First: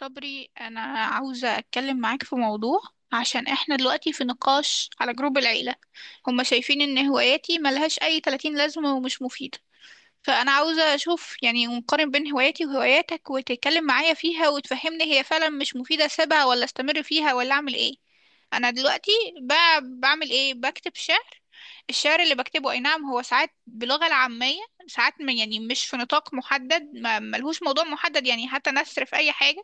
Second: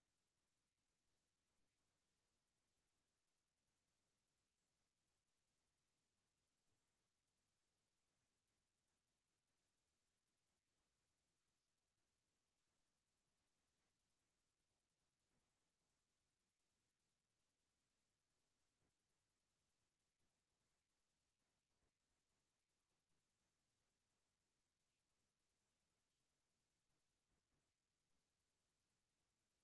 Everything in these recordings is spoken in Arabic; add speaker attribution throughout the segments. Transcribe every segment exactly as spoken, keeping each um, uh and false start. Speaker 1: صبري، أنا عاوزة أتكلم معاك في موضوع عشان إحنا دلوقتي في نقاش على جروب العيلة. هما شايفين إن هواياتي ملهاش أي ثلاثين لازمة ومش مفيدة. فأنا عاوزة أشوف يعني ونقارن بين هواياتي وهواياتك وتتكلم معايا فيها وتفهمني هي فعلا مش مفيدة أسيبها ولا أستمر فيها ولا أعمل إيه. أنا دلوقتي ب- بعمل إيه؟ بكتب شعر. الشعر اللي بكتبه أي نعم هو ساعات بلغة العامية، ساعات ما- يعني مش في نطاق محدد، ما- ملهوش موضوع محدد، يعني حتى نثر في أي حاجة.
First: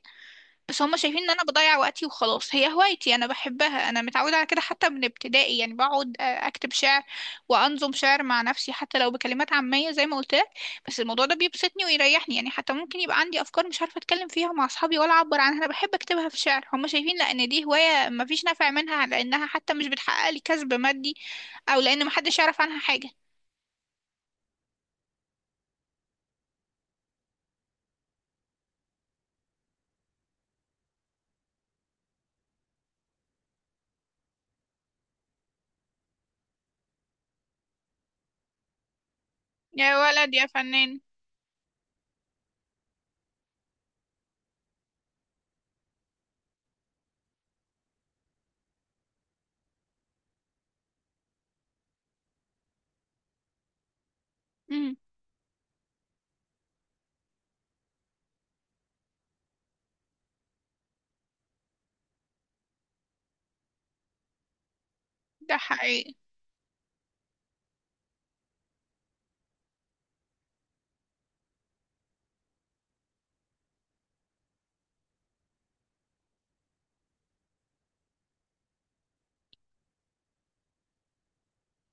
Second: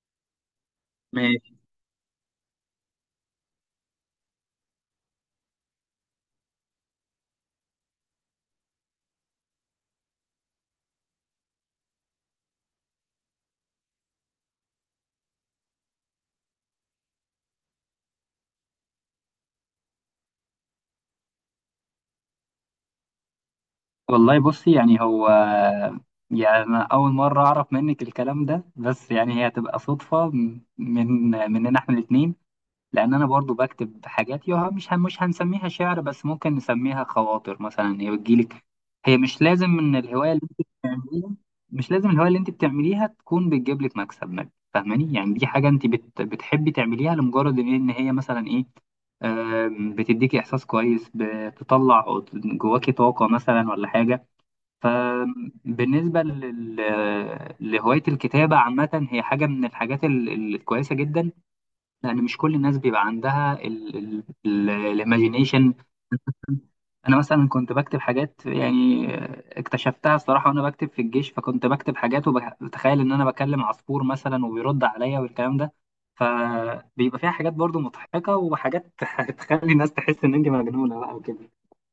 Speaker 1: بس هما شايفين ان انا
Speaker 2: ماشي.
Speaker 1: بضيع وقتي، وخلاص هي هوايتي انا بحبها، انا متعودة على كده حتى من ابتدائي، يعني بقعد آه، اكتب شعر وانظم شعر مع نفسي حتى لو بكلمات عامية زي ما قلت لك. بس الموضوع ده بيبسطني ويريحني، يعني حتى ممكن يبقى عندي افكار مش عارفة اتكلم فيها مع اصحابي ولا اعبر عنها، انا بحب اكتبها في شعر. هما شايفين لان دي هواية مفيش نفع منها لانها حتى مش بتحقق لي كسب مادي، او لان محدش يعرف عنها حاجة.
Speaker 2: والله بصي، يعني هو يعني أنا أول مرة أعرف منك الكلام ده، بس يعني هي هتبقى صدفة من مننا إحنا الاتنين. لان انا برضو بكتب حاجات يوها، مش هن- مش هنسميها شعر، بس ممكن نسميها خواطر مثلا، هي بتجيلك. هي مش لازم ان
Speaker 1: يا
Speaker 2: الهوايه
Speaker 1: ولد
Speaker 2: اللي
Speaker 1: يا
Speaker 2: انت
Speaker 1: فنان.
Speaker 2: بتعمليها، مش لازم الهوايه اللي انت بتعمليها تكون بتجيب لك مكسب مادي، فاهماني؟ يعني دي حاجه انت بت بتحبي تعمليها لمجرد ان إن هي مثلا ايه، آم، بتديكي احساس كويس، بتطلع جواكي طاقه مثلا، ولا حاجه.
Speaker 1: امم.
Speaker 2: فبالنسبه لل... لهوايه الكتابه عامه، هي حاجه من الحاجات ال- الكويسه جدا، لان مش كل الناس بيبقى عندها
Speaker 1: ده
Speaker 2: الايماجينيشن.
Speaker 1: حقيقي.
Speaker 2: انا مثلا كنت بكتب حاجات، يعني اكتشفتها الصراحه وانا بكتب في الجيش، فكنت بكتب حاجات وبتخيل ان انا بكلم عصفور مثلا وبيرد عليا والكلام ده، فبيبقى فيها حاجات برضو مضحكه وحاجات تخلي الناس تحس ان انت مجنونه بقى وكده.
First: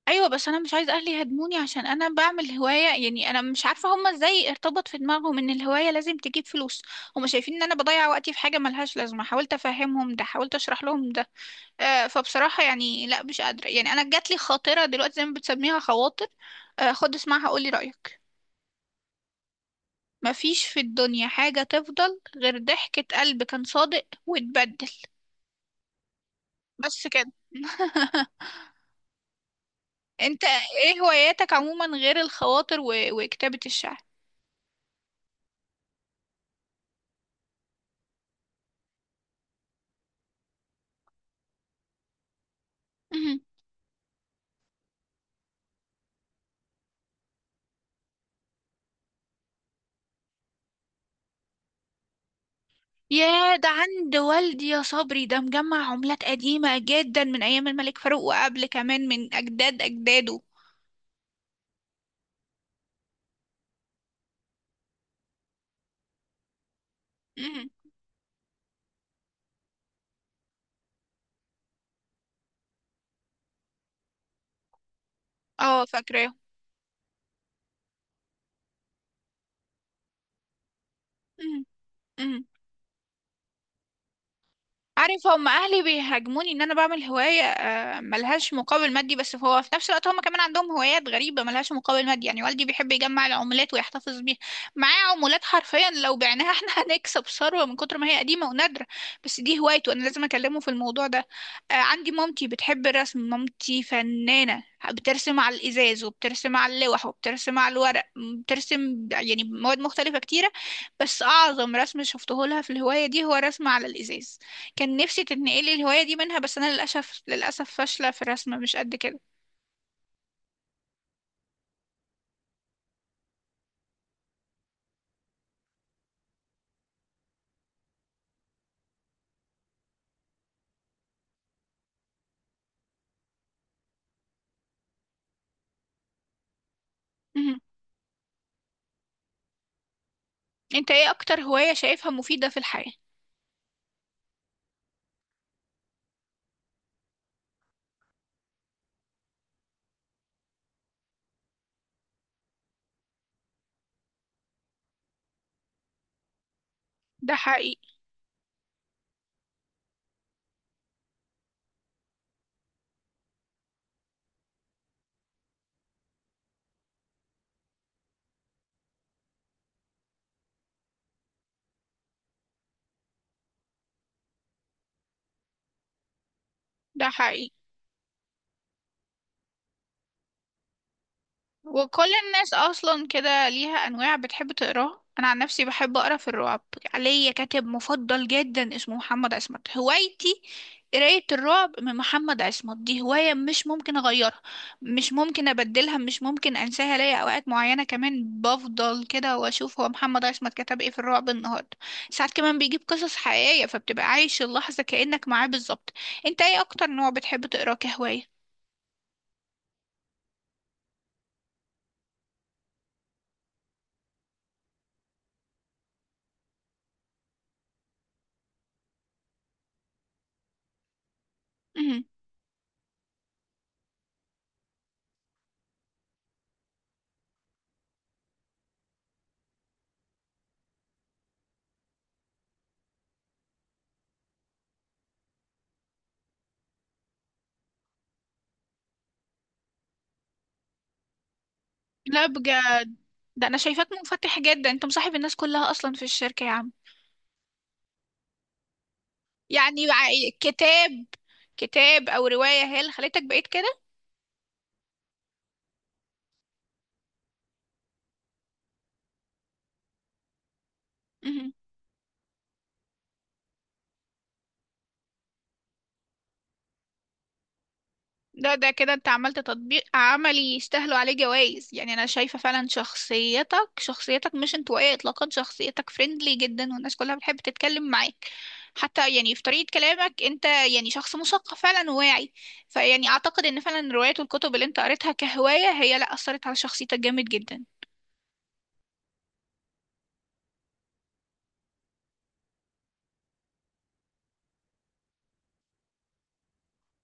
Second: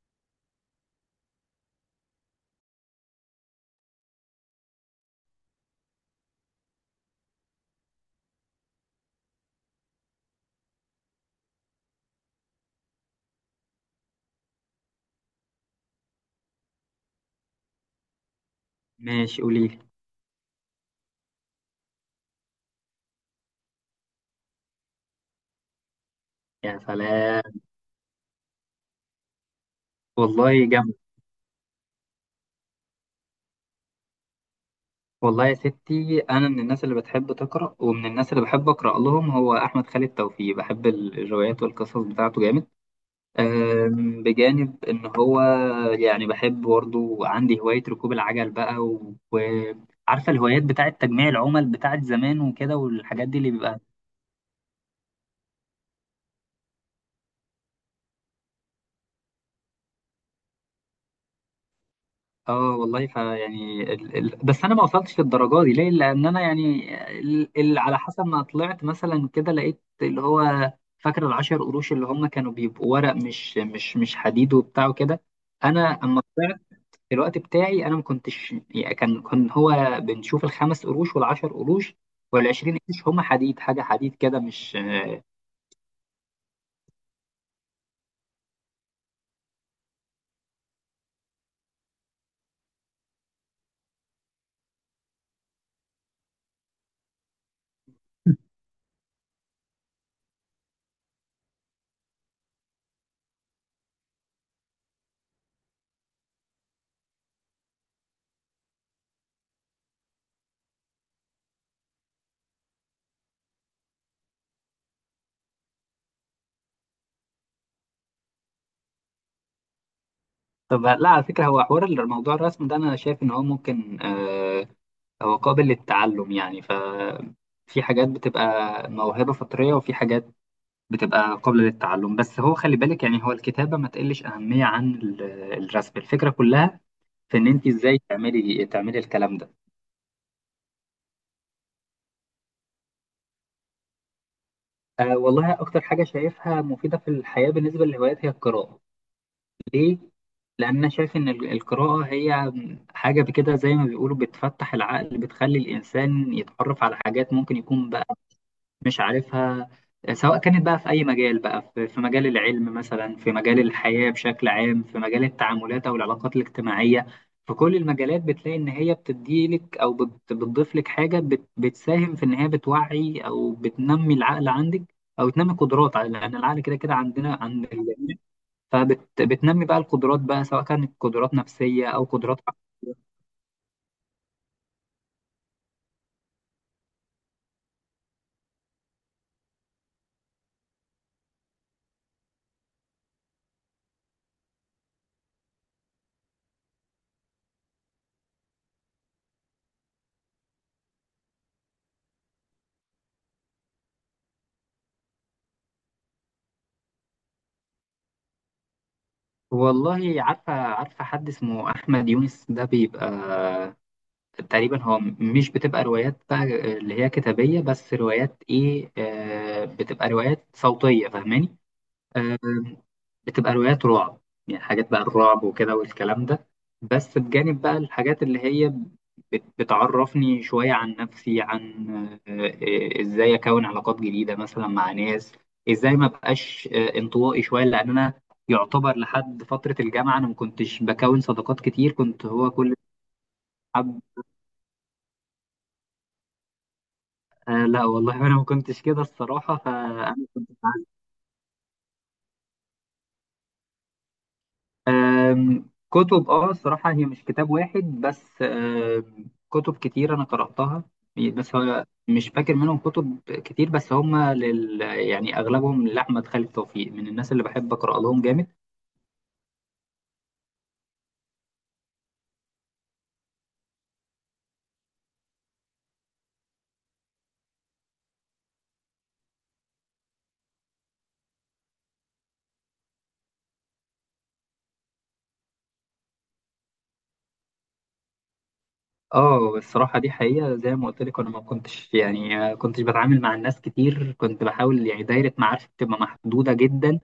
Speaker 1: ايوه، بس انا مش عايزه اهلي يهاجموني عشان انا بعمل هوايه، يعني انا مش عارفه هما ازاي ارتبط في دماغهم ان الهوايه لازم تجيب فلوس. هما شايفين ان انا بضيع وقتي في حاجه ملهاش لازمه، حاولت افهمهم ده، حاولت اشرح لهم ده. آه، فبصراحه يعني لا مش قادره. يعني انا جات لي خاطره دلوقتي زي ما بتسميها خواطر. آه، خد اسمعها قولي رايك:
Speaker 2: ماشي، قولي لي.
Speaker 1: مفيش في الدنيا حاجه تفضل غير ضحكه قلب كان صادق واتبدل.
Speaker 2: يا
Speaker 1: بس كده.
Speaker 2: سلام.
Speaker 1: انت
Speaker 2: والله جامد.
Speaker 1: ايه هواياتك عموما غير الخواطر و... وكتابه الشعر؟
Speaker 2: والله يا ستي، انا من الناس اللي بتحب تقرا، ومن الناس اللي بحب اقرا لهم هو احمد خالد توفيق، بحب الروايات والقصص بتاعته جامد. أم، بجانب إن هو يعني بحب، برضه عندي هواية ركوب العجل بقى، و- وعارفة الهوايات بتاعة تجميع العمل بتاعة زمان وكده، والحاجات دي اللي
Speaker 1: ياه، ده
Speaker 2: بيبقى.
Speaker 1: عند والدي يا صبري، ده مجمع عملات قديمة جدا من أيام الملك فاروق وقبل كمان من أجداد أجداده.
Speaker 2: اه والله، فيعني ال... ال... بس أنا ما وصلتش للدرجة دي، ليه؟ لأن أنا يعني ال...
Speaker 1: مم.
Speaker 2: ال... على حسب ما طلعت مثلا كده، لقيت اللي هو فاكر العشر قروش اللي هم كانوا بيبقوا ورق، مش مش مش حديد وبتاع وكده.
Speaker 1: اه
Speaker 2: أنا، أما
Speaker 1: فاكراه.
Speaker 2: الوقت بتاعي انا ما كنتش يعني، كان كان هو بنشوف الخمس قروش والعشر
Speaker 1: مم.
Speaker 2: قروش
Speaker 1: مم.
Speaker 2: والعشرين قرش، هم حديد، حاجه حديد كده مش آه،
Speaker 1: عارف، هم اهلي بيهاجموني ان انا بعمل هوايه آه، ملهاش مقابل مادي، بس هو في نفس الوقت هم كمان عندهم هوايات غريبه ملهاش مقابل مادي، يعني والدي بيحب يجمع العملات ويحتفظ بيها، معاه عملات حرفيا لو بعناها احنا هنكسب ثروه من كتر ما هي قديمه ونادره. بس دي هوايته، انا لازم اكلمه في الموضوع ده. آه، عندي مامتي بتحب الرسم، مامتي فنانه، بترسم على الازاز وبترسم على اللوح وبترسم على الورق، بترسم يعني مواد مختلفه كتيره. بس اعظم رسم شفته لها في الهوايه دي هو رسم على الازاز. كان نفسي تتنقلي الهواية دي منها، بس أنا للأسف للأسف فاشلة في الرسم مش قد كده.
Speaker 2: طب لا، على فكره، هو حوار الموضوع الرسم ده، انا شايف ان هو ممكن آه، هو قابل للتعلم يعني. ف في حاجات بتبقى موهبه فطريه، وفي حاجات بتبقى قابله للتعلم، بس هو خلي بالك، يعني هو الكتابه ما تقلش اهميه عن ال- الرسم. الفكره كلها في ان
Speaker 1: مهم.
Speaker 2: انت ازاي تعملي تعملي الكلام ده.
Speaker 1: أنت إيه أكتر هواية شايفها مفيدة في الحياة؟
Speaker 2: أه والله، أكتر حاجة شايفها مفيدة في الحياة بالنسبة للهوايات هي القراءة. ليه؟ لأن أنا شايف إن ال- القراءة هي حاجة بكده، زي ما بيقولوا بتفتح العقل، بتخلي الإنسان يتعرف على حاجات
Speaker 1: ده
Speaker 2: ممكن
Speaker 1: حقيقي.
Speaker 2: يكون مش عارفها، سواء كانت بقى في أي مجال، بقى في في مجال العلم مثلا، في مجال الحياة بشكل عام، في مجال التعاملات أو العلاقات الاجتماعية. في كل المجالات بتلاقي إن هي بتديلك، أو بت- بتضيف لك حاجة، بت- بتساهم في إن هي بتوعي أو بتنمي العقل عندك، أو تنمي قدرات على- لأن العقل كده كده
Speaker 1: ده
Speaker 2: عندنا،
Speaker 1: حقيقي.
Speaker 2: عند الجميع. فبتنمي بقى القدرات بقى، سواء كانت قدرات نفسية أو
Speaker 1: وكل
Speaker 2: قدرات.
Speaker 1: الناس اصلا كده ليها انواع بتحب تقراها. انا عن نفسي بحب اقرا في الرعب، ليا كاتب مفضل جدا اسمه محمد عصمت. هوايتي قراية الرعب من محمد عصمت، دي هواية مش ممكن أغيرها، مش ممكن أبدلها، مش ممكن أنساها. ليا أوقات معينة كمان بفضل كده وأشوف هو محمد عصمت كتب إيه في الرعب النهاردة. ساعات كمان بيجيب قصص حقيقية فبتبقى عايش اللحظة كأنك معاه بالظبط. أنت إيه أكتر نوع بتحب تقراه كهواية؟
Speaker 2: والله عارفة عارفة حد اسمه أحمد يونس، ده بيبقى تقريبا هو م- مش بتبقى روايات بقى اللي هي كتابية، بس روايات ايه، آه بتبقى روايات صوتية، فاهماني؟ آه بتبقى روايات رعب، يعني حاجات بقى الرعب وكده والكلام ده. بس بجانب بقى الحاجات اللي هي بت- بتعرفني شوية عن نفسي، عن آه، آه، ازاي اكون علاقات جديدة مثلا مع ناس، ازاي ما بقاش آه، انطوائي شوية. لان انا يعتبر لحد فترة الجامعة انا ما كنتش بكون صداقات كتير،
Speaker 1: لا
Speaker 2: كنت هو كل.
Speaker 1: بجد، ده انا شايفاك منفتح جدا، انت مصاحب الناس كلها اصلا في الشركة يا عم.
Speaker 2: آه لا والله، انا ما كنتش كده الصراحه،
Speaker 1: يعني مع
Speaker 2: فانا كنت بعزف.
Speaker 1: كتاب، كتاب او رواية هي اللي خليتك بقيت كده؟
Speaker 2: آم، كتب، اه الصراحه هي مش كتاب واحد، بس آم، كتب كتير انا قراتها.
Speaker 1: مهم.
Speaker 2: بس هو مش فاكر منهم كتب كتير، بس هم لل يعني اغلبهم لاحمد خالد توفيق، من الناس اللي بحب اقرا لهم جامد.
Speaker 1: ده ده كده انت عملت تطبيق عملي يستاهلوا عليه جوائز. يعني انا شايفة فعلا شخصيتك، شخصيتك مش انطوائية اطلاقا، شخصيتك فريندلي جدا والناس كلها بتحب تتكلم معاك. حتى يعني في طريقة كلامك انت يعني شخص مثقف فعلا وواعي. فيعني اعتقد ان فعلا الروايات والكتب اللي انت قريتها كهواية هي لا اثرت على شخصيتك جامد جدا.
Speaker 2: اه الصراحة دي حقيقة، زي ما قلت لك، انا ما كنتش يعني آه، كنتش بتعامل مع الناس كتير، كنت بحاول يعني دايرة معارفي بتبقى محدودة جدا.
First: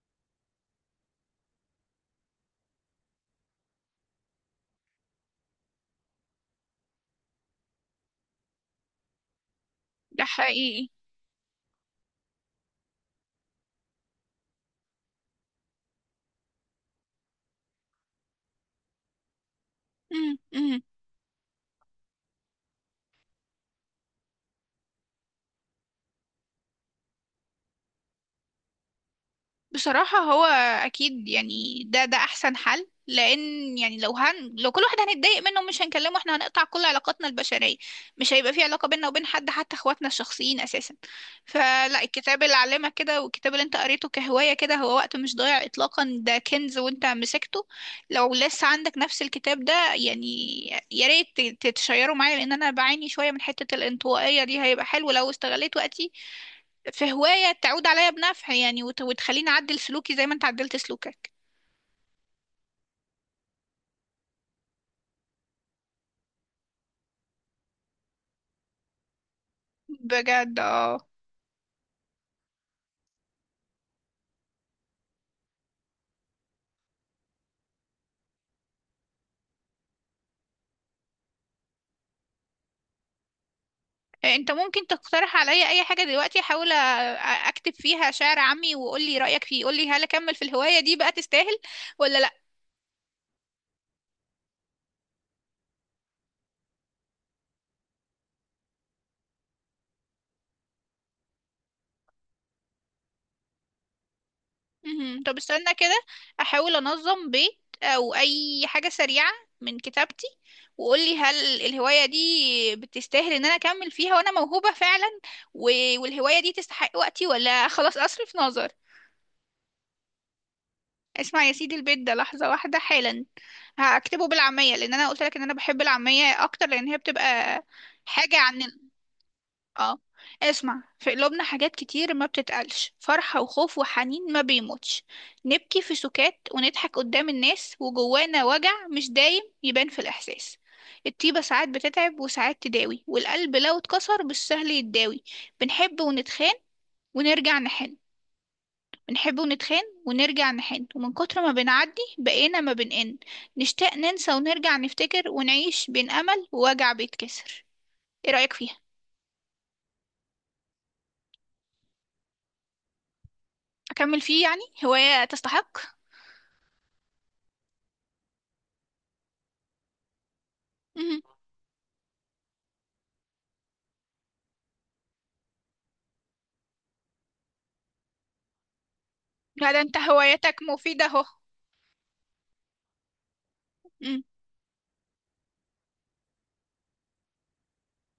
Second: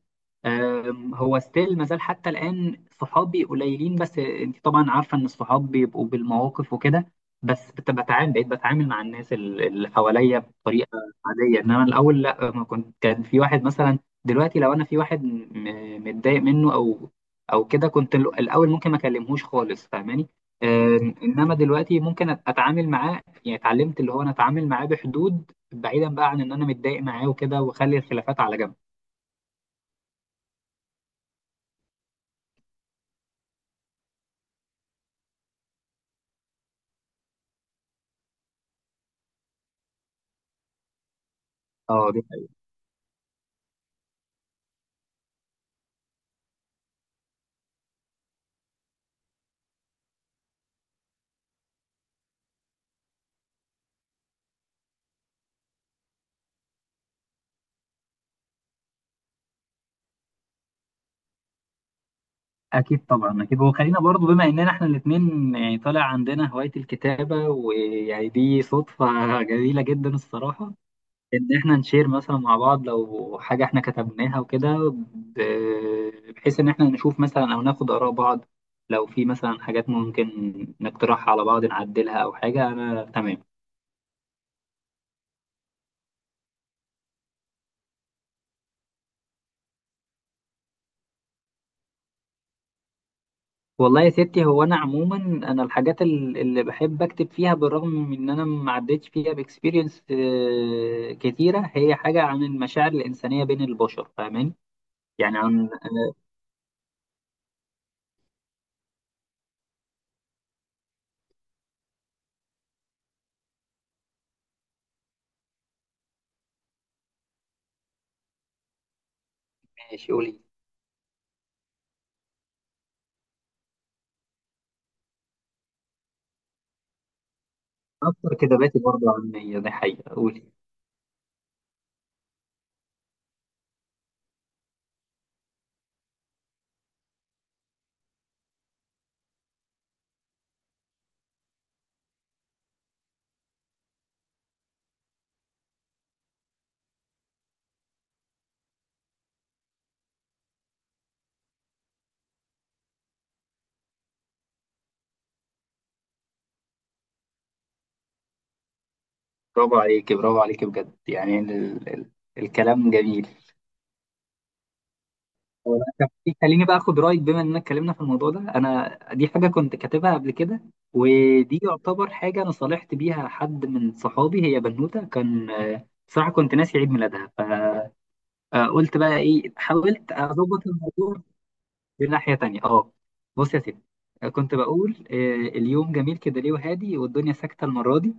Speaker 2: آم، هو ستيل ما زال حتى الآن صحابي قليلين، بس انت طبعا عارفة ان الصحاب بيبقوا بالمواقف وكده. بس بت- بتعامل، بقيت بتعامل مع الناس ال- اللي
Speaker 1: ده
Speaker 2: حواليا بطريقة
Speaker 1: حقيقي.
Speaker 2: عادية، انما الاول لا، ما كنت. كان في واحد مثلا دلوقتي، لو انا في واحد م- متضايق منه، او او كده، كنت ال- الاول ممكن ما اكلمهوش خالص، فاهماني؟
Speaker 1: مم. مم.
Speaker 2: آه، انما دلوقتي ممكن أت- اتعامل معاه، يعني اتعلمت اللي هو انا اتعامل معاه بحدود، بعيدا بقى عن ان انا متضايق معاه وكده، واخلي الخلافات على جنب.
Speaker 1: بصراحة هو أكيد، يعني ده ده أحسن حل، لأن يعني لو هن لو كل واحد هنتضايق منه مش هنكلمه احنا هنقطع كل علاقاتنا البشرية، مش هيبقى في علاقة بيننا وبين حد حتى اخواتنا الشخصيين أساسا. فلا،
Speaker 2: اه، دي
Speaker 1: الكتاب اللي
Speaker 2: حقيقة.
Speaker 1: علمك كده والكتاب اللي انت قريته كهواية كده هو وقت مش ضايع إطلاقا، ده كنز وانت مسكته. لو لسه عندك نفس الكتاب ده يعني يا ريت ت- تتشيره معايا، لأن أنا بعاني شوية من حتة الانطوائية دي، هيبقى حلو لو استغليت وقتي في هواية تعود عليا بنفع يعني وت- وتخليني أعدل سلوكي زي ما أنت عدلت سلوكك.
Speaker 2: اكيد طبعا، اكيد. وخلينا برضو، بما اننا احنا الاثنين يعني طالع عندنا هواية الكتابة، ويعني دي صدفة جميلة جدا
Speaker 1: بجد
Speaker 2: الصراحة،
Speaker 1: اه.
Speaker 2: ان احنا نشير مثلا مع بعض لو حاجة احنا كتبناها وكده، ب- بحيث ان احنا نشوف مثلا، او ناخد اراء بعض، لو في مثلا حاجات ممكن نقترحها على بعض، نعدلها او حاجة. انا تمام.
Speaker 1: أنت ممكن تقترح عليا أي حاجة دلوقتي أحاول أ- أكتب فيها شعر عامي وقولي رأيك فيه، قولي هل أكمل في الهواية دي بقى، تستاهل ولا لأ؟
Speaker 2: والله يا ستي، هو انا عموما، انا الحاجات ال- اللي بحب اكتب فيها بالرغم من ان انا ما عدتش فيها باكسبيرينس كتيره، هي حاجه عن المشاعر الانسانيه بين البشر، فاهماني؟
Speaker 1: مهم. طب
Speaker 2: يعني عن.
Speaker 1: استنى كده، أحاول أنظم بيت أو أي حاجة سريعة من كتابتي وقولي هل الهواية دي بتستاهل إن أنا أكمل فيها وأنا موهوبة فعلا، و- والهواية دي تستحق وقتي، ولا خلاص أصرف نظر.
Speaker 2: ماشي، قولي.
Speaker 1: اسمع يا سيدي البيت ده لحظة واحدة حالا. هكتبه بالعامية لأن أنا قلت لك إن أنا بحب العامية أكتر لأن هي بتبقى
Speaker 2: اكتر
Speaker 1: حاجة عن ال-
Speaker 2: كتاباتي برضه علميه، دي
Speaker 1: اه،
Speaker 2: حقيقه. قولي.
Speaker 1: اسمع: في قلوبنا حاجات كتير ما بتتقالش، فرحة وخوف وحنين ما بيموتش. نبكي في سكات ونضحك قدام الناس، وجوانا وجع مش دايم يبان في الإحساس. الطيبة ساعات بتتعب وساعات تداوي، والقلب لو اتكسر مش سهل يتداوي. بنحب ونتخان ونرجع نحن، بنحب ونتخان ونرجع نحن، ومن كتر ما بنعدي بقينا ما بنقن. نشتاق ننسى ونرجع نفتكر، ونعيش بين أمل ووجع بيتكسر. ايه رأيك فيها؟
Speaker 2: برافو عليكي، برافو عليكي، بجد. يعني ال... ال... الكلام جميل.
Speaker 1: أكمل فيه يعني، هواية تستحق؟
Speaker 2: طب خليني بقى اخد رايك، بما اننا اتكلمنا في الموضوع ده. انا دي حاجه كنت كاتبها قبل كده،
Speaker 1: مهم.
Speaker 2: ودي يعتبر حاجه انا صالحت بيها حد من صحابي، هي بنوته، كان آه، بصراحه كنت ناسي عيد ميلادها، فقلت بقى ايه،
Speaker 1: لا ده انت
Speaker 2: حاولت
Speaker 1: هوايتك
Speaker 2: اظبط
Speaker 1: مفيدة
Speaker 2: الموضوع.
Speaker 1: اهو.
Speaker 2: دي ناحية تانية، اه. بص يا سيدي،
Speaker 1: مم.
Speaker 2: كنت بقول آه، اليوم جميل كده ليه وهادي، والدنيا ساكتة المرة دي،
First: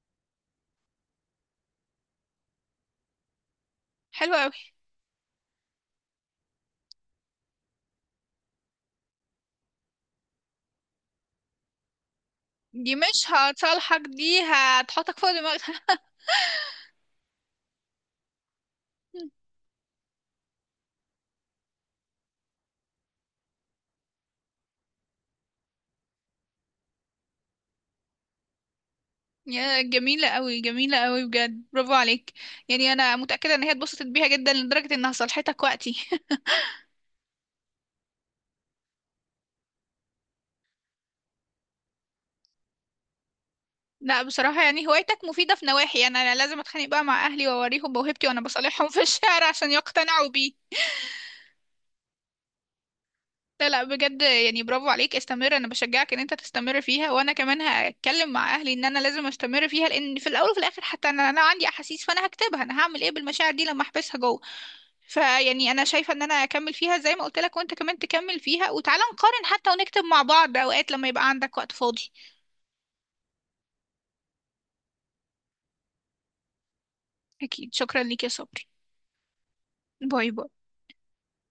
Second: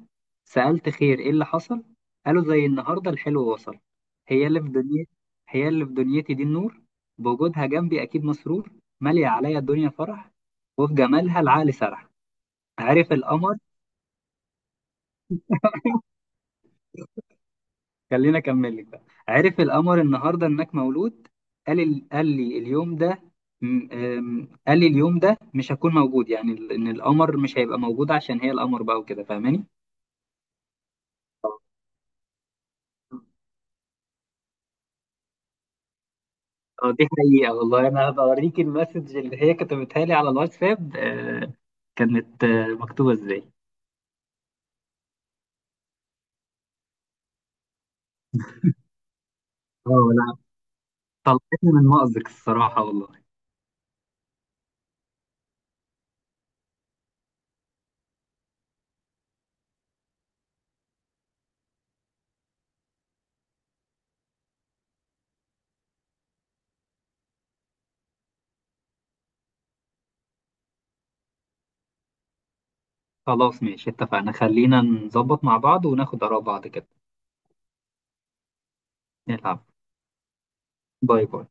Speaker 2: سألت خير ايه اللي حصل، قالوا زي النهاردة الحلو وصل.
Speaker 1: حلوة
Speaker 2: هي
Speaker 1: أوي.
Speaker 2: اللي في دنيتي، هي اللي في دنيتي دي النور، بوجودها جنبي أكيد مسرور، مالية عليا الدنيا فرح، وفي جمالها العقل سرح،
Speaker 1: دي
Speaker 2: عرف
Speaker 1: مش
Speaker 2: القمر.
Speaker 1: هتصالحك، دي هتحطك فوق دماغها.
Speaker 2: خليني اكمل لك بقى.
Speaker 1: مم.
Speaker 2: عرف القمر النهارده انك مولود، قال ال... قال لي اليوم ده م- أم، قال لي اليوم ده مش هكون موجود، يعني ال- ان القمر مش هيبقى موجود، عشان هي القمر بقى وكده، فاهماني؟
Speaker 1: يا جميلة أوي، جميلة أوي بجد، برافو عليك. يعني أنا متأكدة إن هي اتبسطت بيها جدا لدرجة إنها صالحتك وقتي.
Speaker 2: اه، دي حقيقة والله. انا هبقى اوريك المسج اللي هي كتبتها لي على الواتساب، آه، كانت آه، مكتوبة ازاي.
Speaker 1: لا بصراحة يعني هوايتك مفيدة في نواحي، أنا أنا لازم أتخانق بقى مع أهلي وأوريهم موهبتي وأنا بصالحهم في الشارع عشان
Speaker 2: اه
Speaker 1: يقتنعوا
Speaker 2: لا،
Speaker 1: بيه.
Speaker 2: طلعتني من مأزق الصراحة والله.
Speaker 1: لا لا بجد يعني، برافو عليك، استمر، أنا بشجعك إن أنت تستمر فيها، وأنا كمان هتكلم مع أهلي إن أنا لازم أستمر فيها، لأن في الأول وفي الآخر حتى أنا، أنا عندي أحاسيس فأنا هكتبها، أنا هعمل إيه بالمشاعر دي لما أحبسها جوه. فيعني أنا شايفة إن أنا أكمل فيها زي ما قلت لك، وأنت كمان تكمل فيها، وتعالى نقارن حتى ونكتب مع بعض أوقات لما يبقى عندك وقت فاضي.
Speaker 2: خلاص ماشي، اتفقنا، خلينا نظبط مع بعض وناخد آراء بعض كده.
Speaker 1: أكيد، شكرا ليك يا صبري.
Speaker 2: نلعب.
Speaker 1: باي باي.
Speaker 2: باي باي.